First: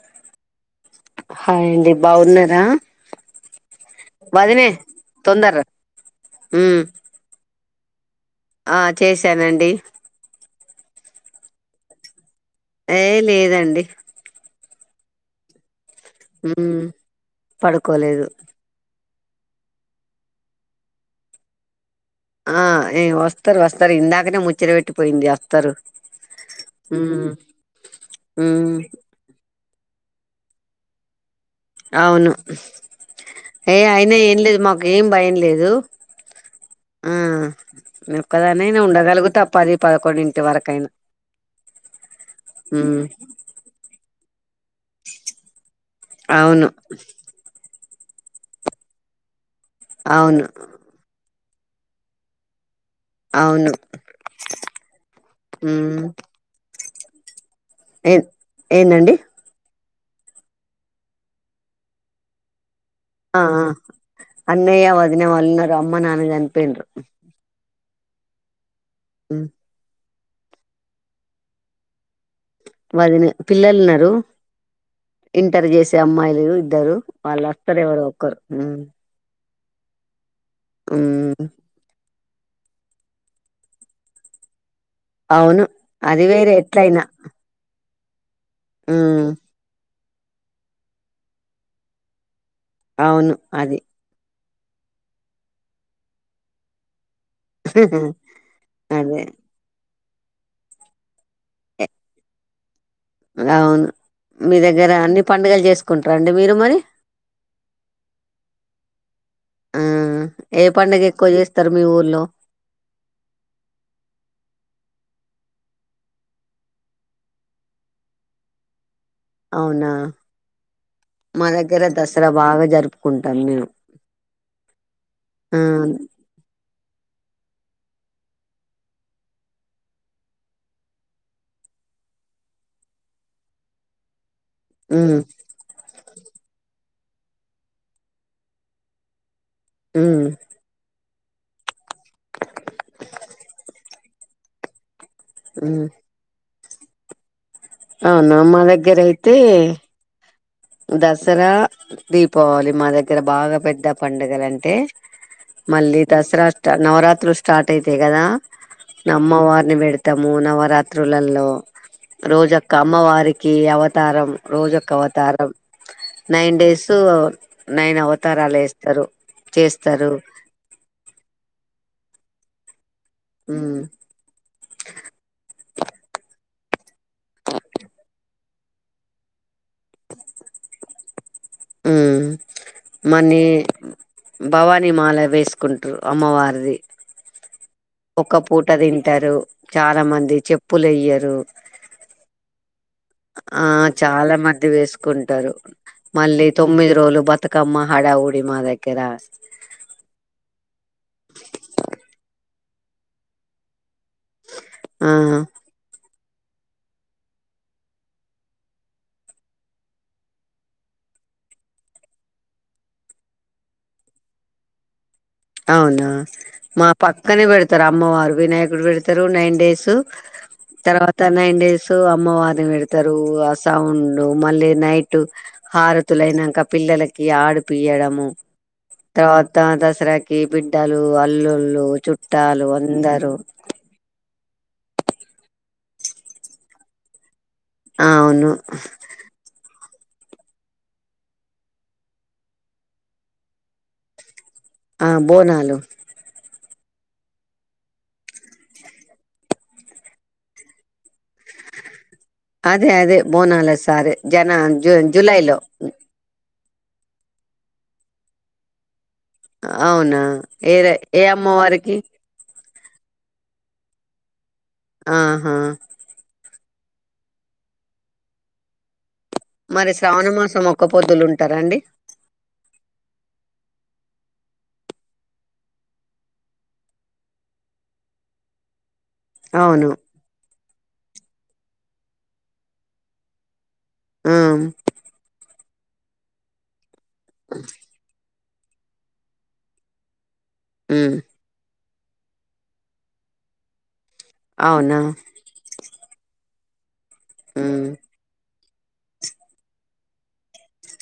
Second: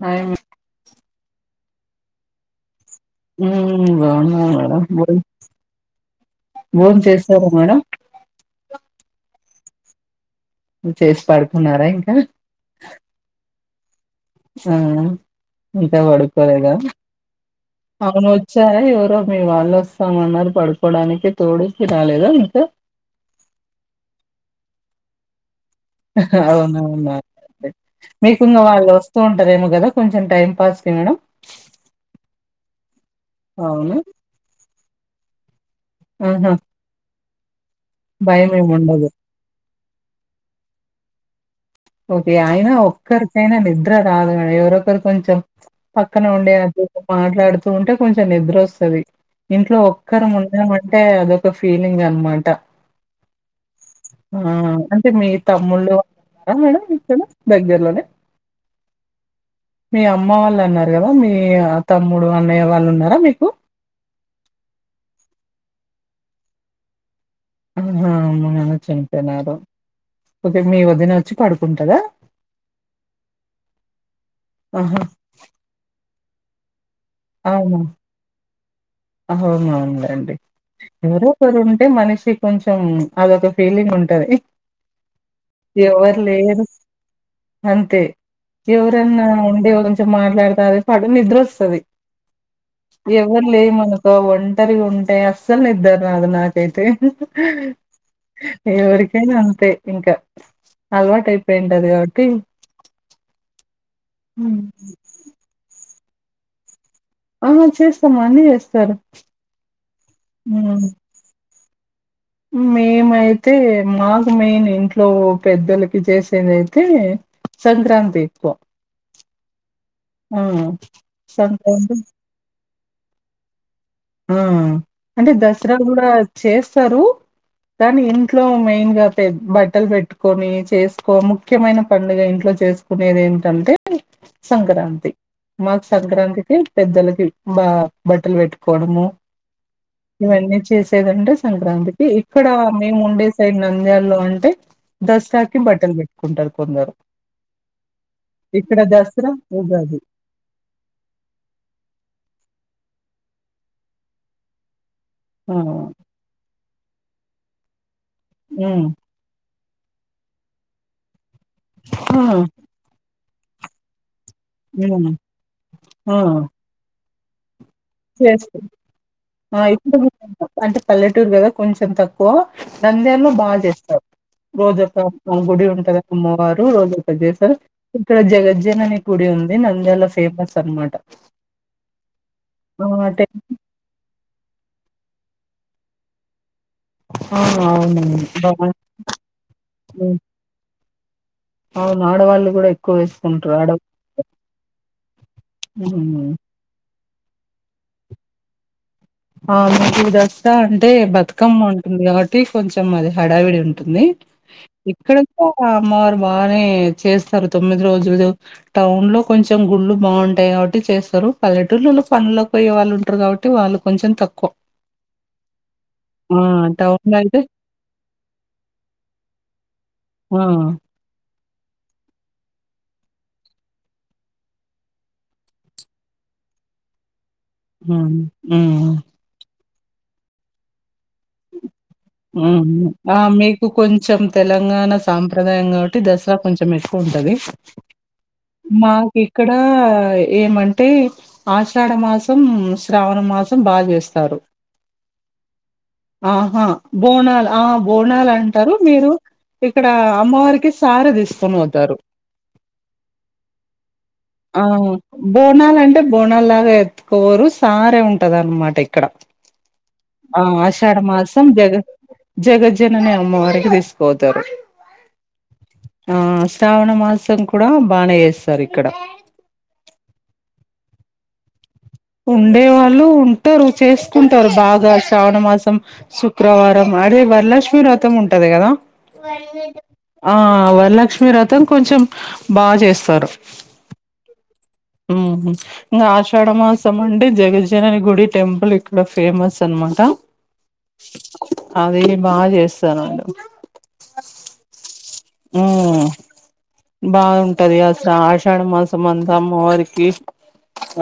Hi అండి hi అండి బాగున్నారా మ్ బాగున్నా వదినే మేడం భో తొందర్రా ఉమ్ బోన్ చేసరా మేడం ఆ చేసానండి చేసి పడుకున్నారా ఇంకా ఏ లేదండి ఆ ఇంకా పడుకోలేదా ఉమ్ పడుకోలేదు అవును వచ్చార ఎవరో మీ వాళ్ళు వస్తామన్నారు పడుకోవడానికి తోడు ఆ ఏ వస్తారు వస్తారు ఇందాకనే ముచ్చట పెెట్టిపోయింది వస్తారు ఉమ్ అవునవును మీకు ఇంగ ఉమ్ వాళ్ళు వస్తూ ఉంటారేమో కదా కొంచెం టైం పాస్ కి మేడం అవును ఏ అవునా? అయినా ఏం లేదు మాకు ఏం భయం లేదు ఆహా ని ఒక్కదనైనా భయమేముండదు. ఉండగలుగుత పదిపదకొండింటి వరకైనా ఓకే అయినా ఉమ్ ఒక్కరికైనా నిద్ర రాదుగ ఎవరొకరు కొంచెం పక్కనే ఉండి అవును అది మాట్లాడుతూ ఉంటే కొంచెం నిద్ర వస్తది ఇంట్లో ఒక్కరం అవును ఉన్నామంటే అదొక ఫీలింగ్ అనమాట అవును ఆ అంటే మీ తమ్ముళ్ళు అారా మేడం ఇక్కడ దగ్గరలోనే? ఏన్ ఏందండి మీ అమ్మ వాళ్ళు అన్నారు కదా మీ తమ్ముడు అన్నయ్య వాళ్ళు ఉన్ ఆ అన్నయ్య వదిన వాళ్ళునారు అమ్మ నాన్న చనిపోఇండ్రు ఆహా అమ్మ నాన్న చంపోియినార ఓకే మీ వద్దిన వచ్చి పడుకుంటాద వదినె పిల్లలున్నారు ఆహా! ఇంటర్ చేసే అమ్మాయిలు ఇద్దరు వాళ్ళు వస్తారు ఎవరో ఒక్కరు అవునులేండి ఎవరో ఉమ్ ఒకరు ఉంటే మనిషి కొంచం అదొక ఫీలింగ్ ఉంటది అవును అది వేరే ఎట్లైనా అంతే ఎవరన్నా ఉండే కొంచెం మాట్లాడుతె అద పాటు నిద్రోస్తది అవును ఎవరు లే అది మనుకో ఒంటరిగా ఉంటే అస్సలు నిద్దర్రదు నాకైతే అదే ఎవరికైనా అంతే ఇంకా అలవాటై పోయింటది కాబట్ ట్టి అవును మీ దగ్గర అన్ని పండుగలు చేసుకుంటార అండి మీరు మరి ఆ చేస్తాం అన్ని చేస్తారు మ్ త్తరు మీ ఉర్లో మేమైతే మాకు మేన్ ఇంట్ ట్లో పెద్దలకి చేసేదైతే సంక్రాంతి ఎక్కువ అవునా ఆ మా దగ్గర సంక్రాంతి దసరా బాగా జరుపుకుంటాం మేము ఆ అంటే ఆ దసరా కూడా చేస్తారు కాాని ఇంట్లో మెయిన్ గా పె బట్టలు పెట్టుకొని చేసుకో ముఖ్యమైన పండుగ ఇంట్లో చేసుకునేదెంటంటే సంక్రాంతి, ఉమ్ మాకు సంక్రాంతికి పెద్దలకి, బా బట్టలు పెట్టు. కొడము, ఉమ్ ఇవన్నీ చేసేదంటే సంక్రాంతి. ఇక్కడ, మేము ఉండే సైడ్ నంద్యల్లో అంటే దసరాకి ఉమ్ బట్టలు పెట్టుకుంటారు. కొందరు అవునా, మా ఇక్కడ దగ్గర దసరా అయితే. ఉగాది దసరా, దీపావళి మా దగ్గర బాగా, పెద్ద పండుగలు అంటే ఆ మళ్ళీ, దసరా స్ట నవరాత్రులు, స్టార్ట్ అయితే గదా హ్మ్ అమ్మవారు పెడతాము. నవరాత్రులలో ఆ రోజు ఒక్క అమ్మవారికి అవతారం. రోజుఒక్క హ్మ్ అవతారం ఆ నైన్ డేస్ నైన్ చేస్త అవతారాలు వేస్తారు అ ఇప్పుడు చేస్తారు అంటే పల్లెటూరు గదా, కొంచెం తక్కువ గో నంద్యలో బాగా ఉమ్ చేస్తారు. రోజు ఒక గుడి ఉంటది. అమ్మవారు రోజు ప్ర చేేశార్, ఇక్కడ జగజ్జనని గుడి ఉంది. నంధ్యానం ల ఫేమస్ అనమాట. ఆ ఉమ్ టెన్ భవానీ మాల వేసుకుంటరు. అమ్మవారిది ఆ అవునండి ఒక్క పూట బాగా తింటరు. చాలా హ్మ్. మంది చెప్పులు వేయ్యరు. అవును, ఆడ వాళ్ళలు గూడా ఇ ఎక్కువ వేసుకుంటారు ఆ చాలా మంది వేసుకుంటారు. హ్మ్. మళ్ళీ తొమ్మిది రోజులు బతుకమ్మ హడా వుడి మాదగ్గ అవును జూదాస్ అంటే బతుకమ్మ ఉంటుంది. కాబట్టి కొంచెం అది హడావిడి ఉంటుంది. ఆ ఇక్కడ, కూడా అమ్మవారు బాగానే చేస్తారు. తొమ్మిది రోజులు, టౌన్ లో కొంచెం గుళ్లు బాగుంటాయి. కాబట్టి చేస్తారు. పల్లెటూరులో పనుల్లో పోయే వాళ్ళు ఉంటారు. కాబట్టి వాళ్ళు కొంచెం తక్కువ అవునా ఆ మా టౌన్ లో అయితే పక్కనే పెడతరు. అమ్మవారు వినాయకుడు పెడతరు. నైన్ డేస్ ఉ కా నైన్ డేస్ అమ్మవారి ని పెడతారు ఆ సౌండ్ మళ్ళీ నైట్ హారతులన్ అయినాక పిల్లలకి ఆడు హ్మ్. పియడము, హ్మ్. తర్వాత దసరాకి బిడ్డ ఆ అందరూ మీకు కొంచెం, తెలంగాణ సాంప్రదాయం గాబట్టి అంటే దసరా కొంచెం ఎక్కువ ఉంటది ఆ, అవును మాకు ఇక్కడ ఏమంటే ఆషాఢ మాసం, శ్రావణ మాసం బాగా చేస్తారు. ఆ బోనాలు ఆహా బోనాల్ ఆ బోనాల్ అంటారు. మీరు ఇక్కడ, అమ్మవారికి సారే తిస్తకోనితారు. అదే అదే బోనాల సారే జనా ఆ! జు జు జూలైలో ఎత్కోపొరు సారే ఉంటద అన్మాట ఇక్కడ అవునా, ఏ ర- ఏ ఆషాడమాసం, జగ అమ్మవారికి జగజ్జనని అమ్మవారికి తీసుకోతారు. ఆహా శ్రావణ మాసం కూడా బానే చేస్తారు. ఇక్కడ మరి శ్రావణ మాసం, ఒక్క పొద్దులు ఉంటారా. అండి ఉండే వాళ్ళు ఉంటరు. చేసుకుంటరు. బాగా శ్రావణ మాసం శుక్రవారం. అరే వరలక్ష్మి వ్రతం ఉంటది. కదా! అవును ఆ వరలక్ష్మి వ్రతం కొంచెం బాగా చేస్తారు. మ్ ఉహు ఇంగా ఆషాఢ మాసం అండి, జగజనని గుడి టెంపుల్, ఇక్కడ ఫేమస్ అనమాట హు అది బాగా చేస్తారు. అవునా ఉమ్ బాగుంటది ఉమ్ అసలు ఆషాఢ మాసం అంతా అమ్మ వారికి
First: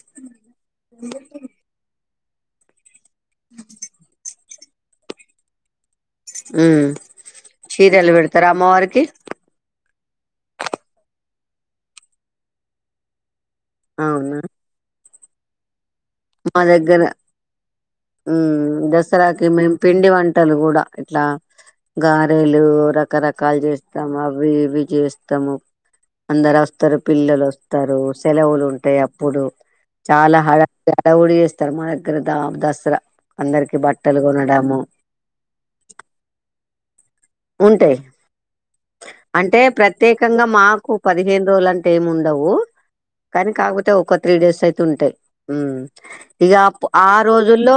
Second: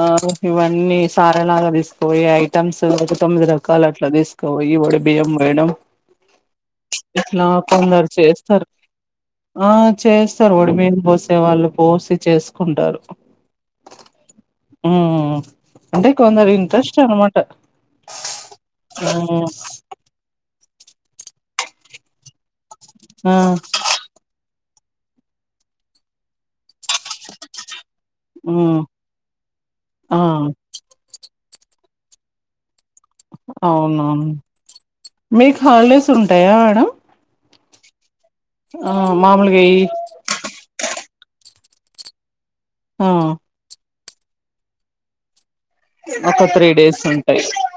ఆ ఇవన్నీ సారాలాగా తీసుకోయి, ఐటెమ్స్ ఒక తొమ్మిది రకాల అట్లా తీసుకో. పోయి ఒడి బియ్యం వేయ్యడం. ఉమ్ ఇట్లా కొందరు చీరలు పెడతారా చేస్తరు. అమ్మవారికి ఆ చేస్తారు ఒడిబియ్యం, పోసే వాళ్ళు పోసి చేసుకుంటారు. అవునా ఉ అంటే కొందరు ఇంట్రెస్ట్ అనమాట. ఉ దసరాకి, ఉమ్ మేము పిండి వంటలు గూడా ఇట్లా గారేలు. ఆ రకరకాలు చేస్తాము అవి ఇవి చేస్తాము అందరు వస్తారు. పిల్లలు వస్తారు. సెలవులు ఉమ్ ఉంటయి అప్పుడు ఆ చాలా హడవుడిఎస్త. తర్మనగ్గర దమ్ దాస్ ఇలా అందరికి బట్టలు అవునవును కొనడము మీకు హాలిడేస్ ఉంటాయా మేడం ఉంటాయి ఆ అంటే మామూలుగా ఈ ప్రత్యేకంగా మాకు పదిహేను రోజుల అంటే ఏమి ఉండవు ఆ కానీ కాకపోతే ఒక త్రీ డేస్ అయితే ఉంటాయి మ్మ్ ఒక ఇక త్రీ అప్ డేస్ ఆ ఉంటాయి రోజు రోజుల్లో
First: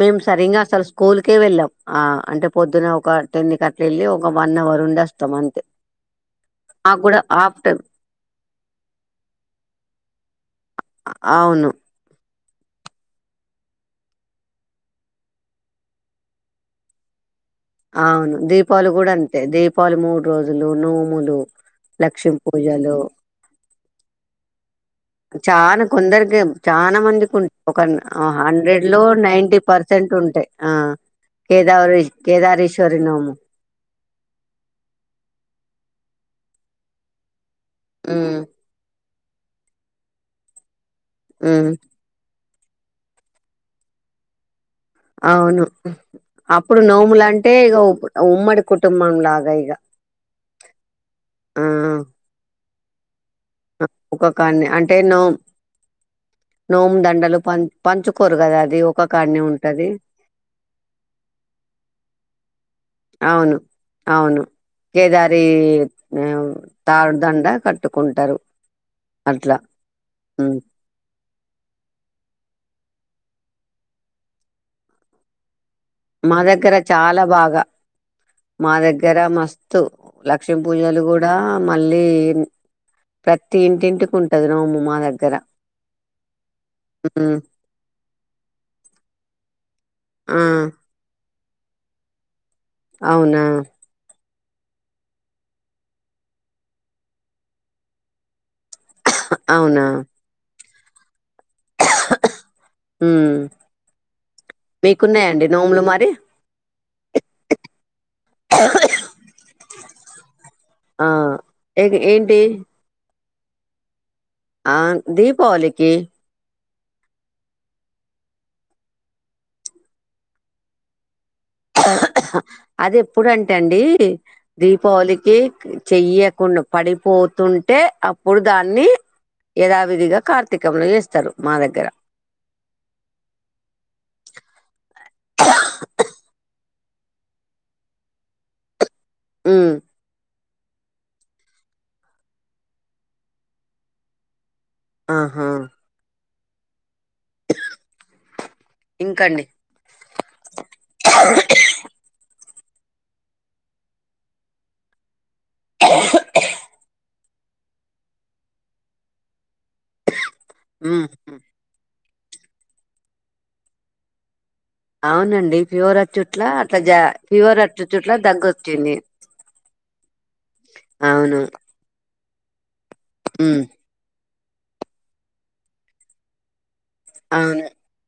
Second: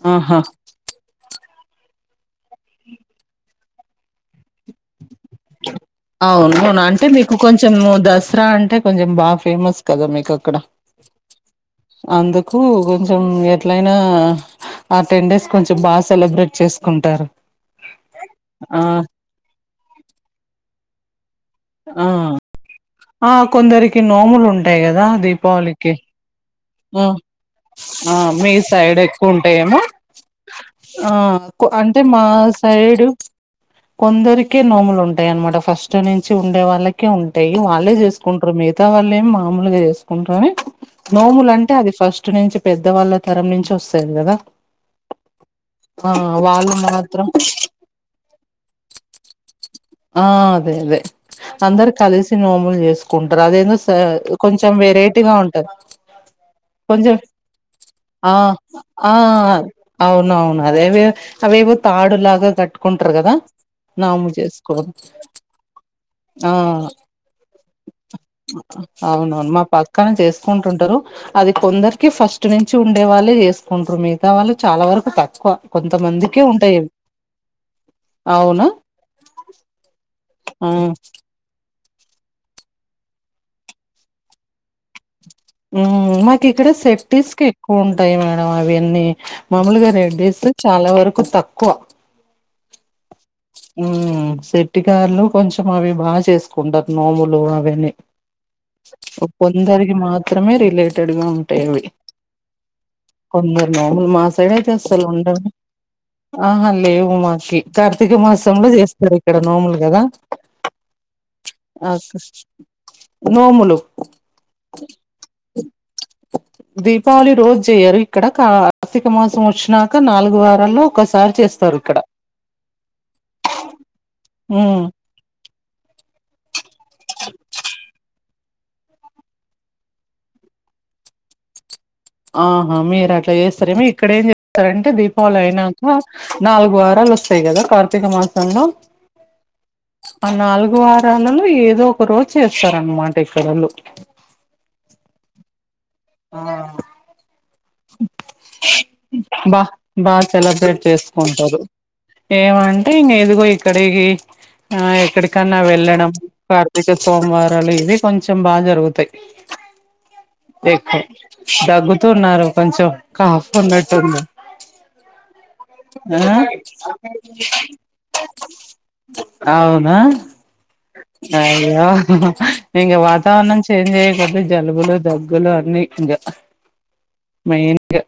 మేము ఆహా సరింగా అసలు స్కూల్కే వెళ్ళాం ఆ అంటే పొద్దున ఒక టెన్ కి అట్ల వెళ్ళి ఒక వన్ అవర్ ఉండి వస్తాం అంతే అవును మాకు అంటే కూడా మీకు హాఫ్ కొంచెం టైమ్ దసరా అంటే కొంచెం బాగా ఫేమస్ కదా మీకు అక్కడ అవును అందుకు కొంచెం ఎట్లయినా ఆ టెన్ డేస్ కొంచెం బాగా సెలబ్రేట్ చేసుకుంటారు అవును ఆ దీపావళి కూడా అంతే దీపావళి మూడు రోజులు నోములు ఆ లక్ష్మి పూజలో ఆ కొందరికి నోములు ఉంటాయి కదా చానా దీపావళికి కొందరికి చానా మందికి ఉం ఒక ఆ మీ హండ్రెడ్ సైడ్ లో ఎక్కువ నైన్టీ ఉంటాయేమో పర్సెంట్ ఉంటాయి. ఆ అంటే కేదావరి మా కేదారేశ్వరి సైడు నోము కొందరికే నోములు ఉంటాయి అన్నమాట ఫస్ట్ నుంచి ఉండే వాళ్ళకే ఉం వాళ్ళే ఉమ్ చేసుకుంటారు మిగతా వాళ్ళేమి మామూలుగా చేసుకుంటారు నోములు ఉమ్ అంటే అది ఫస్ట్ నుంచి పెద్దవాళ్ళ తరం నుంచి ఒస్తది కదా అవును ఆ వాళ్ళు అప్పుడు నోముల మాత్రం అంటే ఇగ ఉమ్మడి కుటుంబం లాగా ఇగ ఆ అదే అదే ఆ అందరు కలిసి నోములు చేసు ఆ! ఒక కాన్నే కొంచెం అంటే నో వెరైటీగా ఉంటాది నోము కొంచెం దండలు పం ఆ పంచుకోరు కదా అది ఒక ఆ కాన్నే ఉంటది అవును అవును అదేదే అవేవో తాడు లాగా కట్టుకుంటారు కదా అవును నాము అవును చేస్ కేదారి తాడుదండ కట్టుకుంటారు అవునవును అట్లా మా పక్కన హ్మ్. చేసుకుంటుంటారు అది కొందరికి ఫస్ట్ టు నేంచు ఉండే వాళ్ళే జేసుకుంటారు మిగతా వాళ్ళు చాలా వరకు తక్కువ మా కొంతమందికే దగ్గర ఉంటాయి అవి. చాలా బాగా అవునా మా దగ్గర మస్తు లక్ష్మీ ఆ పూజలు కూడా మళ్ళీ ప్రతి ఇంటింటికి ఉంటాది నోము మా దాం మాకి ఇక్కడ సెట్టిస్ ఉమ్ కి ఎక్కువ ఉంటాయి మేడం అవన్నీ మామూలు గా ఆ డేస్ చాలా వరకు తక్కువ అవునా శెట్టికారులు కొంచెం అవి బాగా చేసుకుంటారు నోములు అవని అవునా కొందరికి మాత్రమే రిలేటెడ్ గా ఉంటాయి అవి ఉమ్ కొందరు నొములు మా సైడ్ చేస్తారు మీకున్నాయండి నోములు మరి [unintelligible] మాకి కార్తీక మాసంలో చేస్తారు ఇక్కడ నోములు కదా ఆ ఆ [unintelligible] ఏంటి నోములు ఆ దీపావళికి దీపావళి రోజు చేయరు ఇక్కడ కార్తీక మాసం వచ్చినాక నాలుగు వారల్లో ఒకసా అది ఎప్పుడంటే అండి ఉమ్ దీపావళికి చెయ్ పడిపోతుంటే అప్పుడు దాన్ని యధావిధిగా కార్తీకంలో చేస్తారు మా దగ్గర ఆహా మీరు అట్లా చేస్తారేమో ఇక్కడ ఏం చేస్తారంటే దీపావళి అయినాక నాలుగు వారాలు వస్తాయి కదా కార్తీక మాసంలో మ్మ్ నాలుగు వారాలలో ఏదో ఒక రోజు చేస్తారనమాట ఇక్కడొళ్ళు ఆహా ఆ ఇంకండి బా బా సెలబ్రేట్ చేసుకుంటారు ఏమ అంటే ఇంకా ఇదిగో ఇక్కడికి ఆ ఎక్కడికన్నా వెళ్ళడం కార్తీక సోమవారం లు ఇవి కొంచెం బాగా జరుగుతాయి ఎక్కువ ఉమ్ ఉమ్. దగు తున్నారు కొంచెం కాఫ్ ఉన్నట్టుంది అవునండి ఫీవరచుట్ల ఆ అట్లా జా ఫివర్ అట్ చుట్ల తగ్గొచ్చింది. అవునా అయ్య ఇంక వాతావరణం ఉమ్ చేంజ్ అయ్యోకొద్ది జలుబులు దగ్గులు అన్ని ఇంకా అవును మెయిన్ గా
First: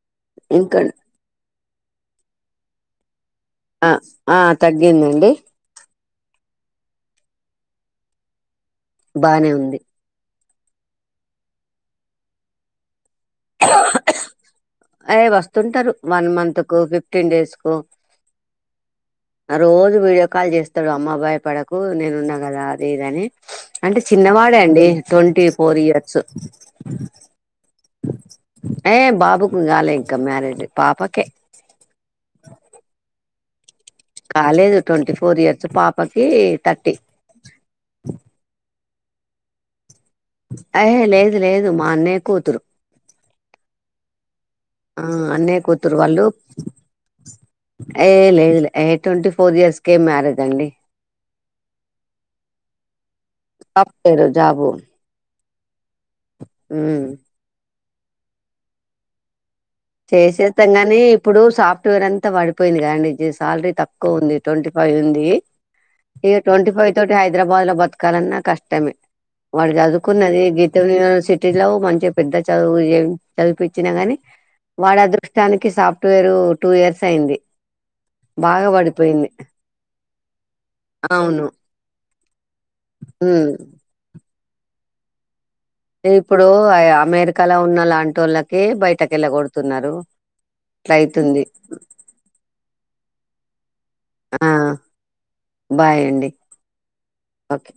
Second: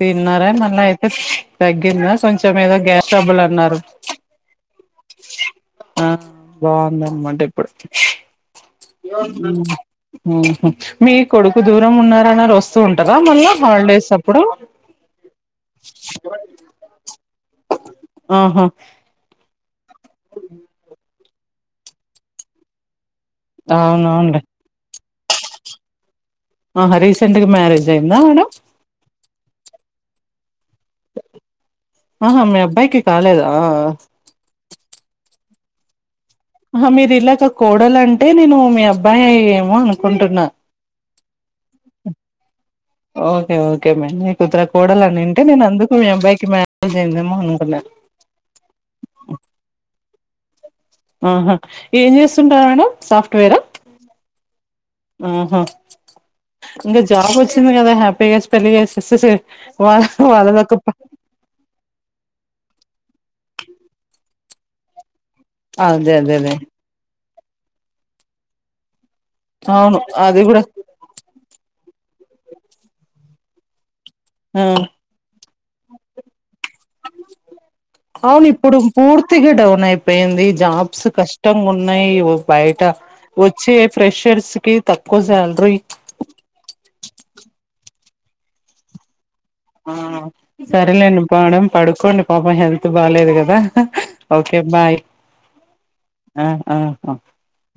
తన్నారా మళ్ళ ఇంకా అయితే తగ్గిందా కొంచెం ఏదో గ్యా ఆ ఆ తగ్గిందండి ఆ బాగుందనమాట ఇప్పుడు బానే ఉంది మీ కొడుకు దూరం ఉన్నార అన్నారు వస్తూ ఉంటారా మళ్ళా హాలిడేస్ అప్పుడు అదే వస్తుంటారు వన్ మంత్ కొ ఫిఫ్టీన్ డేస్ కొ ఆహా రోజు వీడియో కాల్ చేస్తాడు అమ్మా భయ పడకు నేను ఉన్నా కదా అది ఇది అని అంటే అవునవునులే చిన్నవాడే అండి ట్వంటీ ఫోర్ ఇయర్స్ ఆహా రీసెంట్ గా మ్యారేజ్ అయిందా మేడం ఏ బాబుకి ఇంకా కాలే ఇంకా మ్యారేజ్ పాపకే ఉహు మీ అబ్బాయికి కాలేదా లేదు ట్వంటీ ఫోర్ ఇయర్స్ పాప ఆహ మీరు ఇలాక కోడలు అంటే నేను మీ అబ్బాయి ఏమో అనుకు ున్నా అహే లేదు లేదు మా అన్నయ్య కూతురు ఓకేఓకే మ కుతర ఆ కోడాలనింటే నేను అన్నయ్య అందుకు కూతురు మీ వాళ్ళు అబ్బాయికి మ్యారేజ్ అయిందేమో అనుకున్నాను ఏ లేదులే ఏ ట్వంటీ ఫోర్ ఇయర్స్కేమ్ మ్యారేజ్ అండి ఆహా ఏం చేస్తుంటారు మేడం సాఫ్ట్వేరా సాఫ్ట్వేర్ జాబు ఉ ఇంకా ఉమ్ జాబ్ వచ్చింది కదా హ్యాపీగా పెళ్లిస్ చేసేస్తాం నీ ఇప్పుడు సాఫ్ట్వేర్ అంతా పడిపోయింది కాండి ఇ శాలరీ తక్కువ ఉంది ట్వంటీ ఫైవ్ ఉంది అదే ఇక అదే అదే ట్వంటీ ఫైవ్ తోటి హైదరాబాద్ లో బతకాలన్నా కష్టమే వాళ్ళు అవును చదువుకున్నది అది కూడా గీత యని సిటీ లో మంచి పెద్ద చదువు చదిపించినా గాని ఆ వాడ అదృష్టానికి సాఫ్ట్వేరు టూ ఇయర్స్ అయింది అవును బాగా ఇప్పుడు పడిపోయింది పూర్తిగా డౌన్ అయిపోయింది జాబ్స్ అవును కష్టంగా ఉన్నాయి బయట ఉమ్ వచ్చే ప్రెషర్స్ కి తక్కువ చాల ఇప్పుడు అమెరికాలో ఉన్న లాంటి వాళ్ళకి బయటకి వెళ్ళకూడదు ఆ సరేలేండి పాడం పడుకోండి పాపం హెల్త్ బాగాలేదు కదా ఆ ఓకే బాయ్ బాయ్ అండి ఆ ఆ ఓకే